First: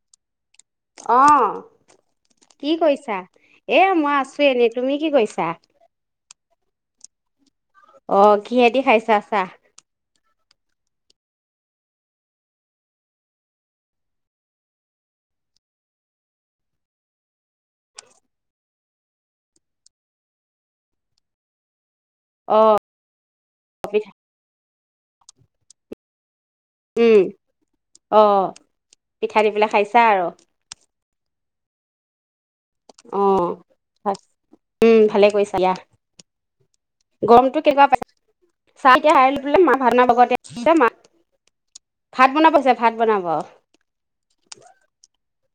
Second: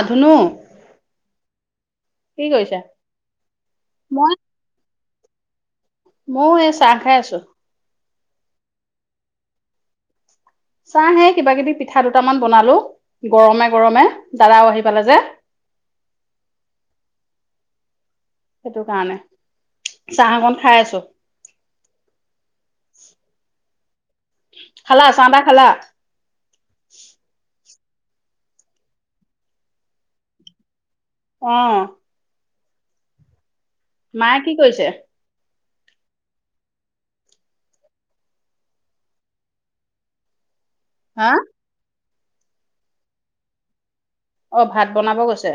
আধুনো অ কি কৰিছা এ মই আছো এনেই তুমি কি কৈছা ছাত মই এই চাং খাই আছো অ কিহেতি খাইছা চা চাহে কিবা কিবি পিঠা দুটামান বনালো গৰমে গৰমে দাদাও আহি পালে যে সেইটো কাৰণে চাহ অকন খাই আছো অ খালা চাহদা খালা উম আহ পিঠা দি পেলাই খাইছা আৰু অ আহ ভ মায়ে কি কৰিছে? উম ভালে কৈছা ইা গৰমতটো কেনেকুৱা পাইছ চাই এতিয়া হাৰ লে মা ভাতনা বগ [unintelligible] হা ভাত বনাব হৈছে ভাত বনাব অ ভাত বনাব গৈছে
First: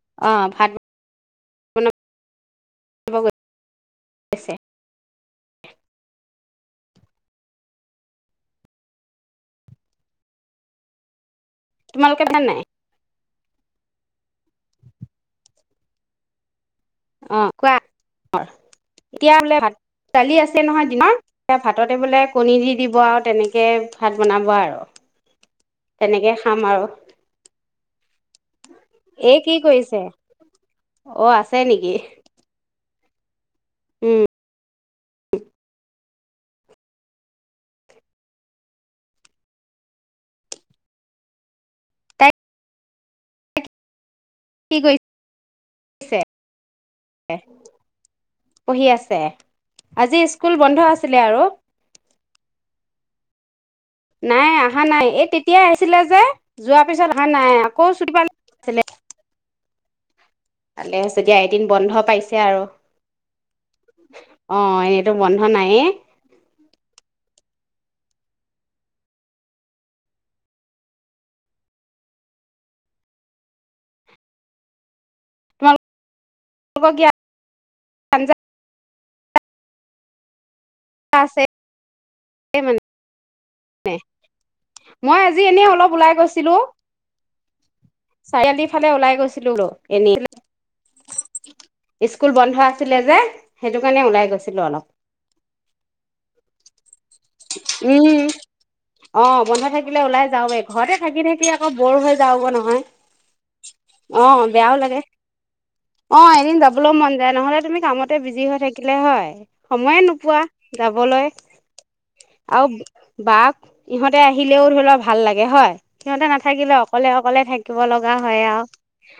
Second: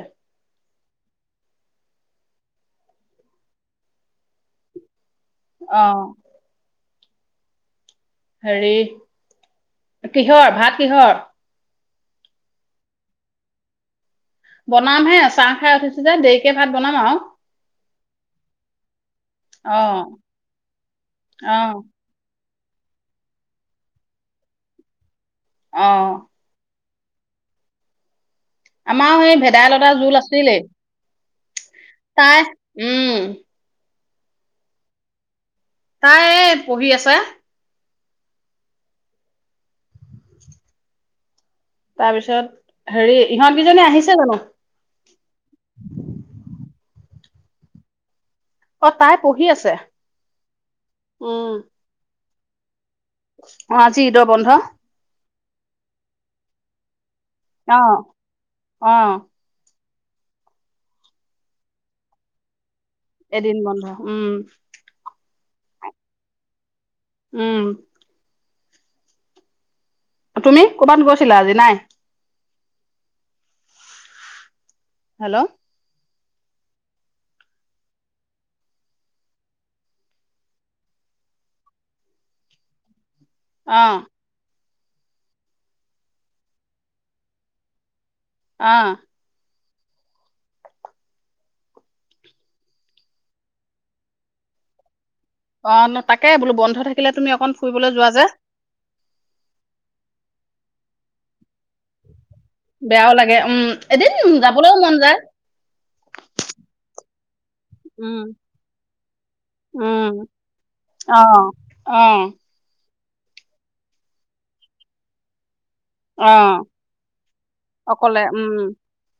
ম অ [unintelligible] আছে আহ হেৰি কিহৰ ভাত কিহৰ তোমালোকৰ কথা নাই বনাম হে চাহ খাই উঠিছো যে দেৰিকে ভাত বনাম আও আৰু হয় এতিয়া বোলে ভাত অ দালি আছে নহয় দিনত য়া অ ভাততে বোলে কণী দি দিব আৰু তেনেকে ভাত বনাব আৰু অ তেনেকে খাম আৰু আমাৰ এই সেই কি ভেদাইলতা জোল আছিলে তে নেকি উম উম তাই এ পঢ়ি আছে তাৰ তাই পিছত হেৰি! ইহঁতকিজনী আহিছে জানো? কি কৰি ছে? অ পঢ়ি তাই আছে, পঢ়ি আছে আজি স্কুল বন্ধ আছিলে আৰু! কোনো ধ্বনি পোৱা নগ'ল। [unintelligible] অঁ আজি ঈদৰ বন্ধ। এতিয়া আহিছিলে যে যোৱাৰ পিছত। হা নাই অ আকৌ চুটি পা ছিলে। অ ভালে আছে দিয়া, এদিন বন্ধ পাইছে আৰু। এদিন বন্ধ উম অঁ এনেতো বন্ধ নায়েই। উম তুমি? ক'ৰবাত গৈছিলা আজি? নাই? হেল্ল' হ'ব গিয়া। একো বুজা নগ'ল অস্পষ্ট [unintelligible] অঁ মই আজি এনে অলপ ওলাই গৈছিলোঁ। চাৰিআলি অ ফালে ওলাই গৈছিলোঁ লো। এনেই স্কুল বন্ধ আছিলে যে সেইটো কাৰণে ওলাই গৈছিলোঁ অলপ। অঁ তাকে বোলোঁ বন্ধ থাকে। উঁম অঁ, বন্ধ থাকিলে ওলাই যাওঁৱে। ঘৰতে থাকি থাকি আকৌ ব'ৰ হৈ। যাওঁগৈ নহয় বেয়াও লাগে, উম! এদিন অ বেয়াও যাবলৈও মন লাগে যায়! অ এদিন যাবলৈ মন যায়, নহলে তুমি কামতে উম বিজি হৈ থাকিলে হয়, সময়ে উম নোপোৱা অ যাবলৈ অ আও বা, সিহঁতে আহিলেও ধৰি লওক ভাল লাগে হয়। সিহঁতে অ নাথাকিলে অকলে অকলে থাকিব লগা অকলে হয় উম আও।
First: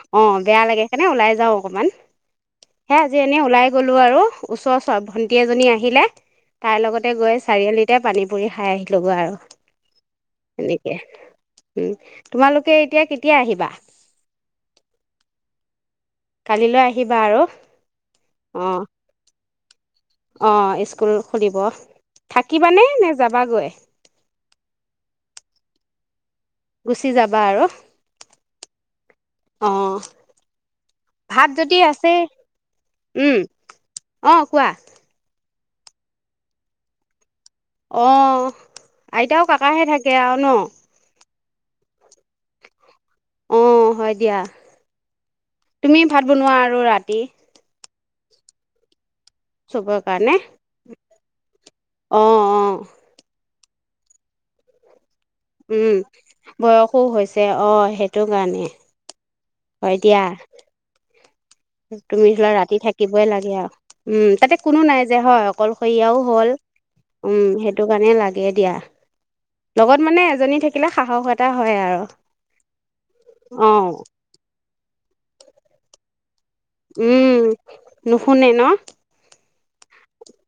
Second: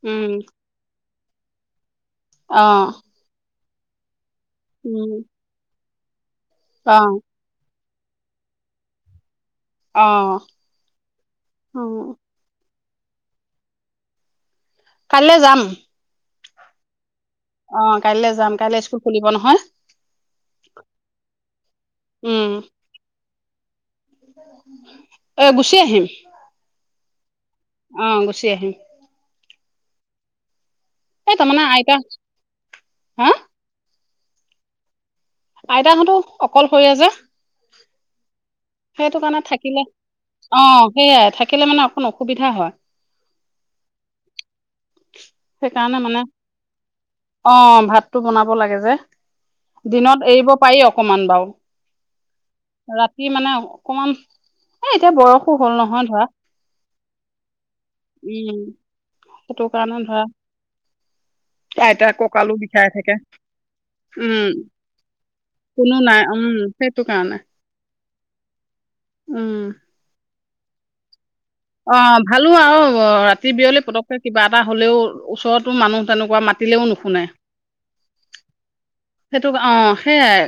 উম অঁ বেয়া লাগে। এনে ওলাই যাওঁ অকমান অ হে আজি এনেই ওলাই গ'লো আৰু ওচৰ চ উম ভণ্টি এজনী আহিলে। তাই অ লগতে গৈ চাৰিআলিত তে পানী পুৰি খাই আহিলোগে আৰু অ সেনেকে উম তোমালোকে এতিয়া কেতিয়া আহিবা কাইলৈ যাম কালিলৈ আহিব অ কাইলৈ যাম কাইলৈ স্কুল খুলিব নহয়। অ স্কুল খুলিব থাকিবানে নে? যাবাগৈ। অ গুচি আহিম। গুচি যাবা আৰু অ গুচি আহিম অ এই ভাত তাৰমানে যদি আইতা আছে হা উম অ কোৱা আইতাহঁতো অকল হৰিয়া যে। অ সেইটো কাৰণে আইতাও কাকাহে থাকিলে থাকে আৰু ন অ সেইয়াই থাক থাকিলে মানে অকণ অসুবিধা হয় অ হয় দিয়া সেইকাৰণে তুমি ভাত বনোৱা আৰু ৰাতি টো বনাব লাগে যে চবৰ দিনত কাৰণে এৰিব পাৰিক অকমান বাও অ' অ' ৰাতি মানে অকমান এ এতিয়া বয়সো হ'ল উম নহয় ধৰা বয়সো হৈছে অ সেইটো উম, কাৰণে সেইটো কাৰণে হয় দিয়া ধৰা আইতা তুমি ধলোৱা কঁকালো ৰাতি বিষাই থাকে থাকিবই লাগে আৰু উম তাতে কোনো নাই যে হয় কোনো অকলশৰীয়াও নাই উম, হল সেইটো কাৰণে উম সেইটো কাৰণে লাগে দিয়া উম। লগত মানে এজনী থাকিলে সাহসত অ ভালো আৰু ৰাতি বিয়লি অ' পতককে কিবা এটা হলেও ওচৰতো মানুহ তেনেকুৱ ম উম নুশুনে ন তোক অ সেইয়াই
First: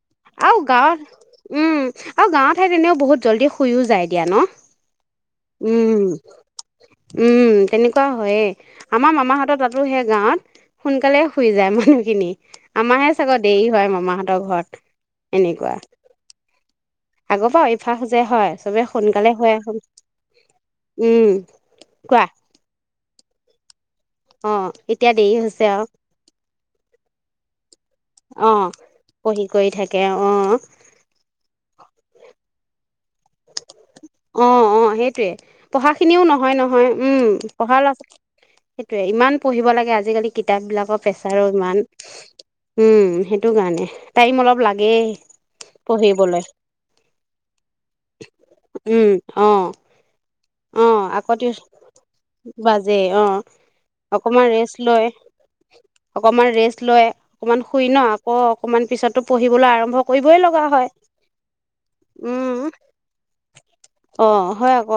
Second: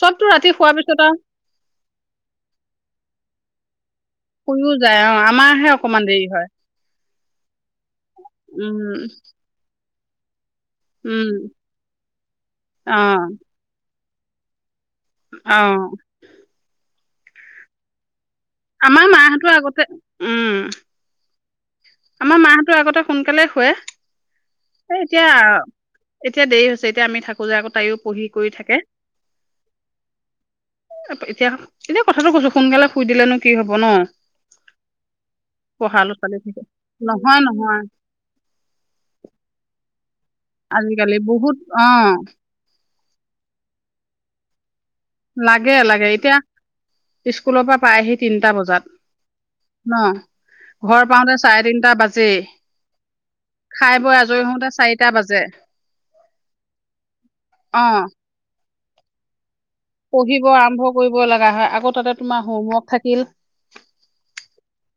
চবতো ৰাতি আৰু শোৱাৰ পিছত গাঁৱত আৰু উম আৰু গাঁৱৰ ঠাইত এনেও বহুত জল্দি শুইও যায় দিয়া ন শুইও যায় অ আমাৰাহে উম অকমান দেৰি হয় উম তেনেকুৱা হয়য়ে উম আমাৰ মামাৰাহাতত যা হে গাঁত সোনকালে উম শুই যায় মানুহখিনি অ আমাহে চাগত দেৰি হয় মামাহ ঘৰ অ এনেকুৱা। আগপা [unintelligible] যে হয়, চবে আমাৰ সোনকালে মাহঁতো হৈ আহো, আগতে উম উম। কোৱা আমাৰ মাহতো আগতে সোনকালে শুৱে। অ', এতিয়া দেৰি হৈছে আৰু। তেতিয়া আমি থাকো যে আগত অহ, পঢ়ি কৰি থাকে, অহ। এতিয়া এতিয়া কথাটো কৈছো, সোনকালে শুই দিলেনো কি হব ন অ', অ', সেইটোয়ে, পঢ়া ল'ৰা পঢ়াখিনিও ছোৱালী নহয় থাকে নহয়। উম, নহয় পঢ়াৰ ল'ৰা, সেইটোয়ে ইমান পঢ়িব লাগে আজিকালি কিতাপ বিলাকৰ আজিকালি পেছাৰো বহুত ইমান। অ উম, সেইটো কাৰণে, টাইম অলপ লাগ লাগে লাগে। এতিয়া, স্কুলৰ পৰা পাইহি তিনটা বজাত উম, অ'। ন ঘৰ অ', আকৌ পাওঁতে চাৰে তিনটা বাজেই [unintelligible] বাজেই অ', খাই বৈ আজৰি অকমান হওঁতে ৰেষ্ট লয়, চাৰিটা বাজে অকণমান ৰেষ্ট লয়, অকণমান অ শুই ন' আকৌ অকণমান পিছততো প পঢ়িব আৰম্ভ কৰিব লগা হয় আকৌ তাতে তোমাৰ উম, হোমৱৰ্ক থাকিল অ', হয় আকৌ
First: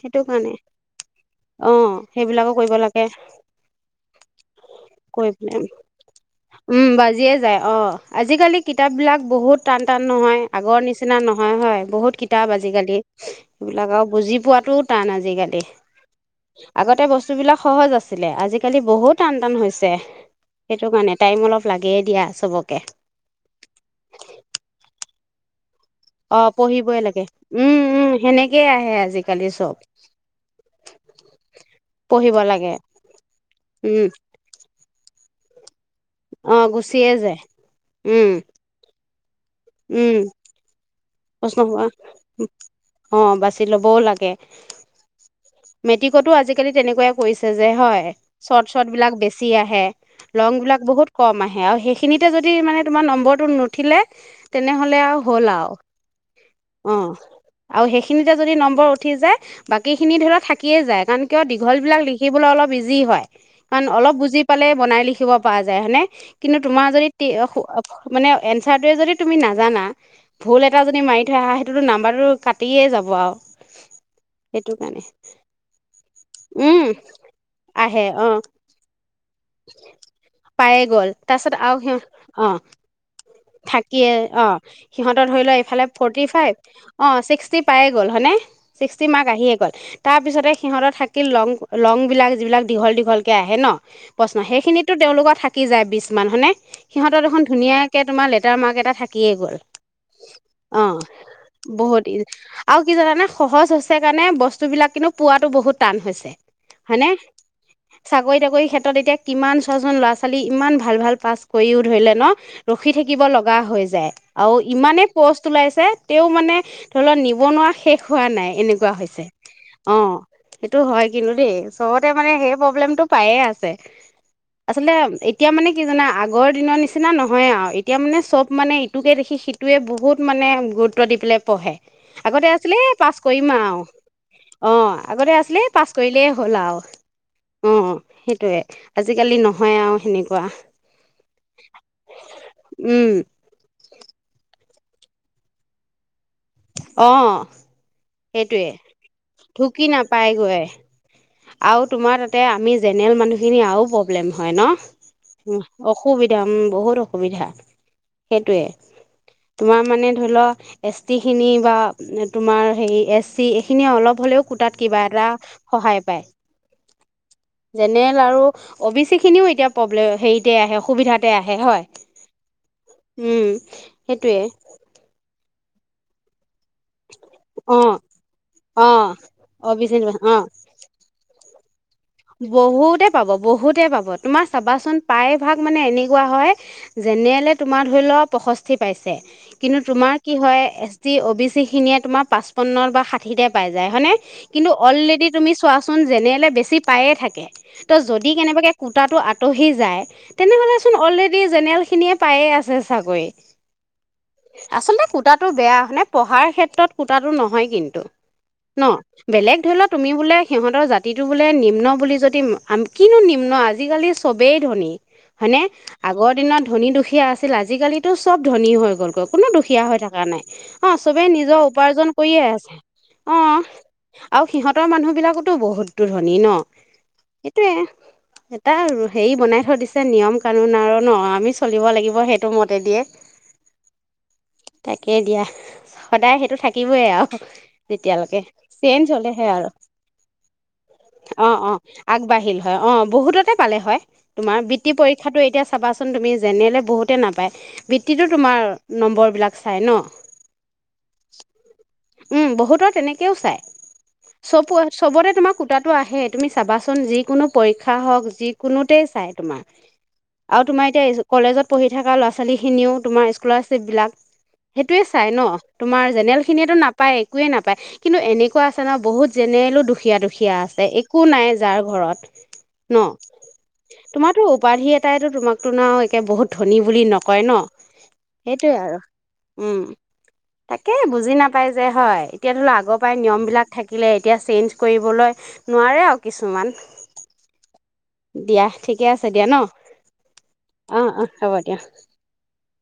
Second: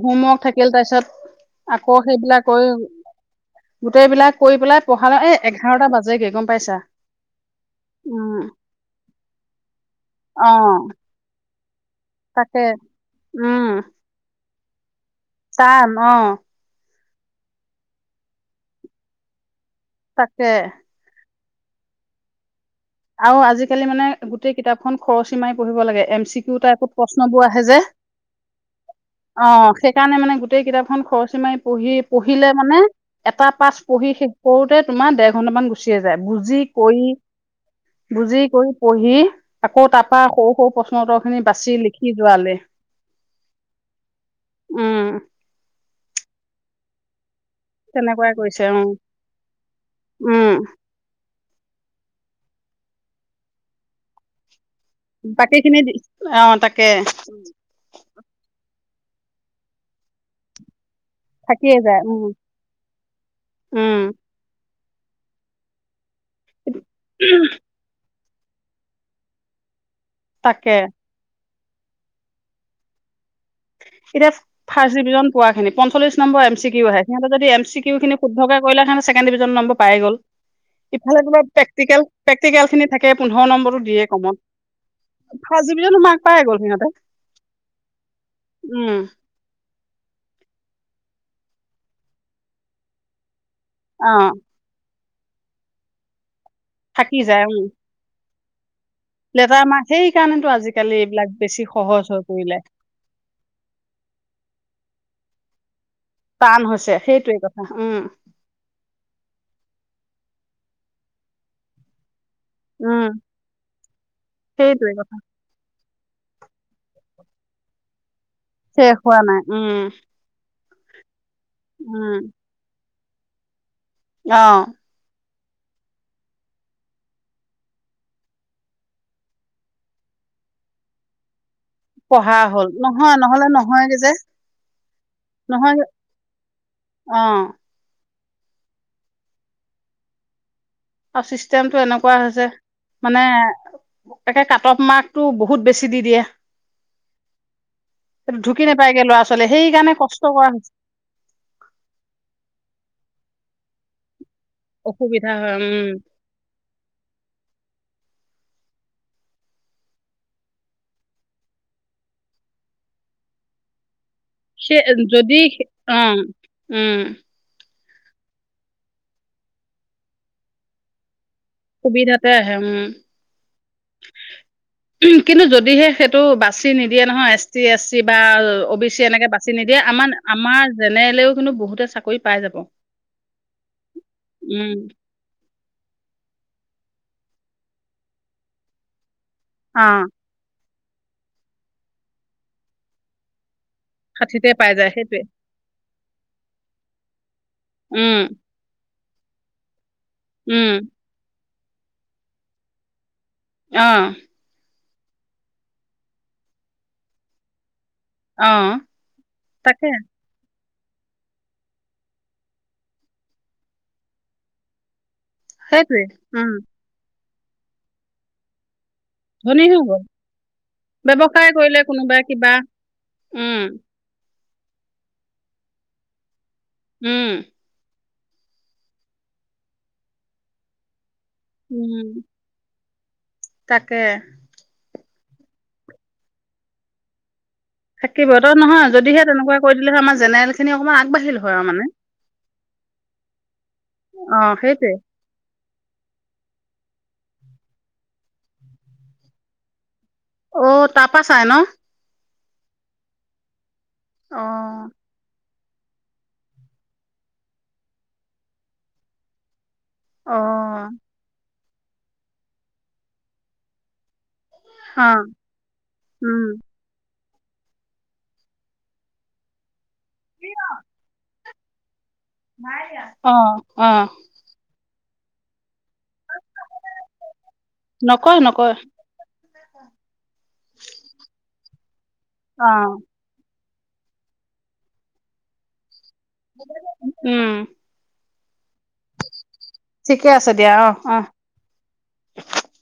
সেইটো কাৰণে থাকিল তাৰপিছত অ', আকৌ সেইবিলাক সেইবিলাকো কৰি, কৰিব লাগে গোটেইবিলাক কৰি পেলাই পঢ়ালে কৰি পেলাই এ-এঘাৰটা বাজেগে গম পাইছা, উম, বাজিয়ে যায় অ', উম। আজিকালি কিতাপবিলাক বহুত টান টান নহয় অ আগৰ নিচিনা নহয় হয়। বহুত কিতাপ তাকে আজিকালি, উম এইবিলাক আৰু বুজি পোৱাত টান আজিকালি। টান অ আগতে বচ বস্তুবিলাক সহজ আছিলে, আজিকালি বহু টান, টান হৈছে। দে, তাকে সেইটো কাৰণে টাইম অলপ লাগে দিয়া সবক আৰু আজিকালি মানে গোটেই কিতাপখন। খৰচী মাৰি। পঢ়িব লাগে এম চি অঁ কিউ টাইপ ত পঢ়িবই লাগে প্ৰশ্নবোৰ আহে যে, উম উম সেনেকেই আহে আজিকালি অ চব সেইকাৰণে মানে গোটেই কিতাপ খন‌ খৰচি মাৰি পঢ়ি‌ পঢ়িব পঢ়িলে লাগে মানে এটা পাঠ উম পঢ়ি শেষ কৰোতে তোমাৰ ডেৰ ঘণ্টামান গুছি গুচিয়ে যায় বুজি অঁ কই গুচিয়ে যায় উম বুজি কৰি পঢ়ি। আকৌ তাৰ উম পৰা সৰু সৰু প্ৰশ্ন। উত্তৰ খিনি প্ৰশ্ন বাচি হোৱা লিখি যোৱালে অ বাছি লবও লাগে উম মেট্ৰিকতো আজিকালি তেনেকোৱাই কৰিছে যে হয়, তেনেকুৱাই কৰিছে চৰ্ট উম চৰ্ট বিলাক বেছি আহে লং উম বিলাক বহুত কম আহে। সেইখিনিতে যদি মানে তোমাৰ নম্বৰটো নুঠিলে। তেনেহলে আও হ'ল বাকী খিনি আও অ আৰু সেইখিনিতে যদি নম্বৰ। উঠি যায় বাকীখিনি ধৰি লক থাকিয়ে যায়। কাৰণ কিয় থাকিয়ে দীঘল যায় বিলাক উম লিখিবলৈ অলপ ইজি হয়, কাৰণ উম অলপ বুজি পালে বনাই লিখিব পৰা যায় হয়নে, কিন্তু তোমাৰ যদি মানে এনচাৰটোৱে যদি তুমি নাজানা। ভুল তাকে এটা যদি মাৰি থৈ আহা তোৰ নাম্বাৰটো কাটিয়ে যাব আও এতিয়া ফাৰ্ষ্ট ডিভিজন পোৱা খিনি পঞ্চল্লিশ number M C um Q আহে সিহঁতে যদি এম চি কিউ আহে খিনি অ শুদ্ধকে কৰিলে ছেকেণ্ড ডিভিজন নম্বৰ পাই গ'ল পায়ে গ'ল ইফালে তোমাৰ তাৰপিছত আৰু সিহ প্ৰেক্টিকেল অ প্ৰেক্টিকেল খিনি থাকে পোন্ধৰ নম্বৰটো দিয়ে থাকিয়ে কমত অ সিহঁতৰ ধৰি লোৱা ফাৰ্ষ্ট এইফালে ডিভিজনো মাৰ্ক ফৰ্টি পাই গ'ল সিহঁতে ফাইভ অ ছিক্সটি পাইৱে গ'ল হয়নে উম চিক্সটি মাৰ্ক আহিৱে গ'ল। তাৰ পিছতে সিহঁতৰ থাকিল লং, লং বিলাক যিবিলাক দীঘল দীঘলকে আহে ন। অ প্ৰশ্ন‌ সেইখিনিত তো তেওঁলোকৰ থাকি যায় বিছ মান হয়নে। থাকি সিহঁতৰ দেখোন যায় উম ধুনীয়াকে তোমাৰ লেত এ মাৰ এটা থাকিয়ে গ'ল লেটাৰ মাৰ্ক সেইকাৰণেতো আজিকালি অঁ এইবিলাক বেছি বহুত সহজ ই হৈ পৰিলে আৰু কি জানানে সহজ হৈছে কাৰণে বস্তু বিলাক কিন্তু পোৱাতটো বহুত টান হৈছে টান হৈছে হয়নে? সেইটোৱে কথা উম চাকৰি তাকৰি ক্ষেত্ৰত এতিয়া কিমান ছজন ল'ৰা ছোৱালী ইমান ভাল ভাল পাছ কৰিও ধৰিলে ন ৰখি উম থাকিব লগা হৈ যায় আৰু সেইটোৱে ইমানেই কথা পষ্ট ওলাইছে তেওঁ মানে ধৰি লওঁক নিবনুৱা শেষ নাই এনেকুৱা শেষ হোৱা হৈছে নাই উম অঁ সেইটো হয় কিন্তু দেই চবতে উম মানে সেই প্ৰ্লেমটো পায়ে আছে অ আচলতে এ এতিয়া মানে কি জাননা আগৰ দিনৰ নিচিনা নহয় আৰু এতিয়া মানে চব মানে ইটোকে দেখি সিটোৱে বহুত মানে গুৰুত্ব দি পেলাই পঢ়ে পঢ়া আগতে হ'ল আছিলে নহয় পাছ নহলে কৰিম আৰু আৰু নহয়গে যে অঁ আগতে আছিলে নহয়গে পাছ কৰিলেই হ'ল আৰু অ অঁ সেইটোয়ে আজিকালি নহয় আৰু সেনেকুৱা আৰু চিষ্টেমতটো এনেকুৱা হৈছে উম মানে তাকে কাট অফ মাৰ্কতটো বহুত বেছি দি দিয়ে অঁ সেইটো ঢুকি সেইটোৱে নাপায়গে ল'ৰা ছোৱালীয়ে ঢুকি সেইকাৰণে কষ্ট কৰা নাপায়গৈ হৈছে আৰু তোমাৰ তাতে আমি জেনেল মানুহ সেইখিনি আৰুও প্ৰব্লেম নয় অসুবিধা হয় ন উম অসুবিধা উম বহুত অসুবিধা সেইটোৱে তোমাৰ মানে ধৰি লোৱা টিখিনি বা তোমাৰ হেৰি এছ চি এইখিনিয়ে অলপ হ'লেও কোটাত কিবা সেই এটা যদি সহায় অঁ পায় উম জেনেৰেল আৰু অঁ বি চি খিনিও এতিয়া প্ৰব্লেম হেৰিতে আহে সসুবিধা আহে হয় সুবিধাতে আহে উম উ সেইটোৱে কিন্তু যদিহে সেইটো বাচি নিদিয়ে নহয় এছ টি অ এছ চি বা অ' বি চি এনেকৈ বাছি অ' নিদিয়ে বি চি আমাৰ অ আমাৰ জেনেৰেলেও কিন্তু বহুত [unintelligible] বহুতে পাব বহুতে পাব তোমাৰ উম চাবাচোন প্ৰায় ভাগ মানে এনেকুৱা হয় জেনেৰেলে তোমাৰ ধৰি লোৱা পষষ্ঠি পাইছে কিন্তু অ তুমাৰ কি হয় যি অ বি চি খিনিয়ে তোমাৰ পাঁচপন্ন বা ষাঠিটা পাই যাই হইনে, ষাঠিতে কিন্তু পাই যায় সেইটোৱে অলৰেডী তুমি চোৱাচোন জেনেৰেলে বেছি এ থাকে ত' উম যদি কেনেবাকে কুৰ্তাটো আঁতহি যায়। তেনেহ'লে উম চোন অলৰেড যদি জেনেৰেলখিনিয়ে পায়ে আছে চাকৰি। অহ। আচলতে কুতাটো বেয়া নে পঢ়াৰ ক্ষেত্ৰত কুতাটো নহয় কিন অ ন' বেলেগ ধৰি তাকে লওঁ তুমি বোলে সিহঁত জাতিটো বোলে নিম নিম্ন বুলি যদি আম কিনো নিম্ন আজিকালি চবেই ধনী। হয়নে সেইটোৱে আগৰ উম দিনত ধনী, দুখীয়া আছ আছিল আজিকালিতো চব ধনী হয়। গ'লৈ কোনো ধনী দুখীয়া হৈ গ'ল থকা নাই অ', চবে ব্যৱসায় নিজৰ কৰিলে উপাৰ্জন কোনোবাই কৰিয়ে কিবা আছে অ'। উম আৰু সিহঁতৰ মানুহ বিলাকোটো বহুতটো ধনী ন'। উম এটোৱে। এটা হেৰি বনাই থৈ দিছে নিয়ম কানুন আৰু ন' আ আমি চলিব উম লাগিব সেইটো মতে দিয়ে। তাকে। তাকেই দিয়া সদায় সেইটো থাকিবই আৰু। থাকিব যেতিয়ালৈকে ত' নহয় চেঞ্জ যদিহে হলেহে তেনেকুৱা কৰি দিলেহ আমাৰ জেনেৰেল খিনি অকনমান আগবাঢ়িল হয় অ', আৰু অ', মানে আগবাঢ়িল হয় অ', বহুততে পালে হয়, অ তোমাৰ সেইটোৱে বৃত্তি পৰীক্ষাটো এতিয়া চাবাচোন তুমি যেনেলে বহুতে নাপায় বৃত্তিতো তোমাৰ নম্বৰ বিলাক চাই ন'। অ', তাপা চাই ন'? উম, বহুতৰ তেনেকেও চাই। চব অ' চবতে তোমাক কুতাতটো আহেত তুমি চাবাচোন যি কোনো পৰীক্ষা হওঁক যি কোনোতেই চাই তোমাৰ। আৰু অ' তোমাৰ এতিয়া এজ কলেজত পঢ়ি থকা ল'ৰা-ছোৱালীখিনিও তোমাৰ স্কলাৰশ্বিপবিলাক সেইটোয়ে চাই অ' ন তোমাৰ জেনেৰেল উম। খিনিয়েতটো নাপায়। একোৱে নাপায়, কিন্তু এনেকুৱা আছে নহয় বহুত জেনেৰেলো দুখী দুুখীয়া দুখীয়া আছে এক একো নাই যাৰ ঘৰত। ন অহ, অহ। তাইটো তোমাক তোনাও এতিয়া বহুত ধনী বুলি নকয় ন নকয় নকয় সেইটয়ে আৰু উম তাকে বুজি নাপাই যে হয়, এতিয়া ধৰি লও আগৰ অ' পৰাই নিয়ম বিলাক থাকিলে, এতিয়া চেঞ্জ কৰিবলৈ নোৱাৰে আ উম! দিয়া, ঠিকে আছে দিয়া ন! ঠিকে আছে দিয়া। অ! [inaudible]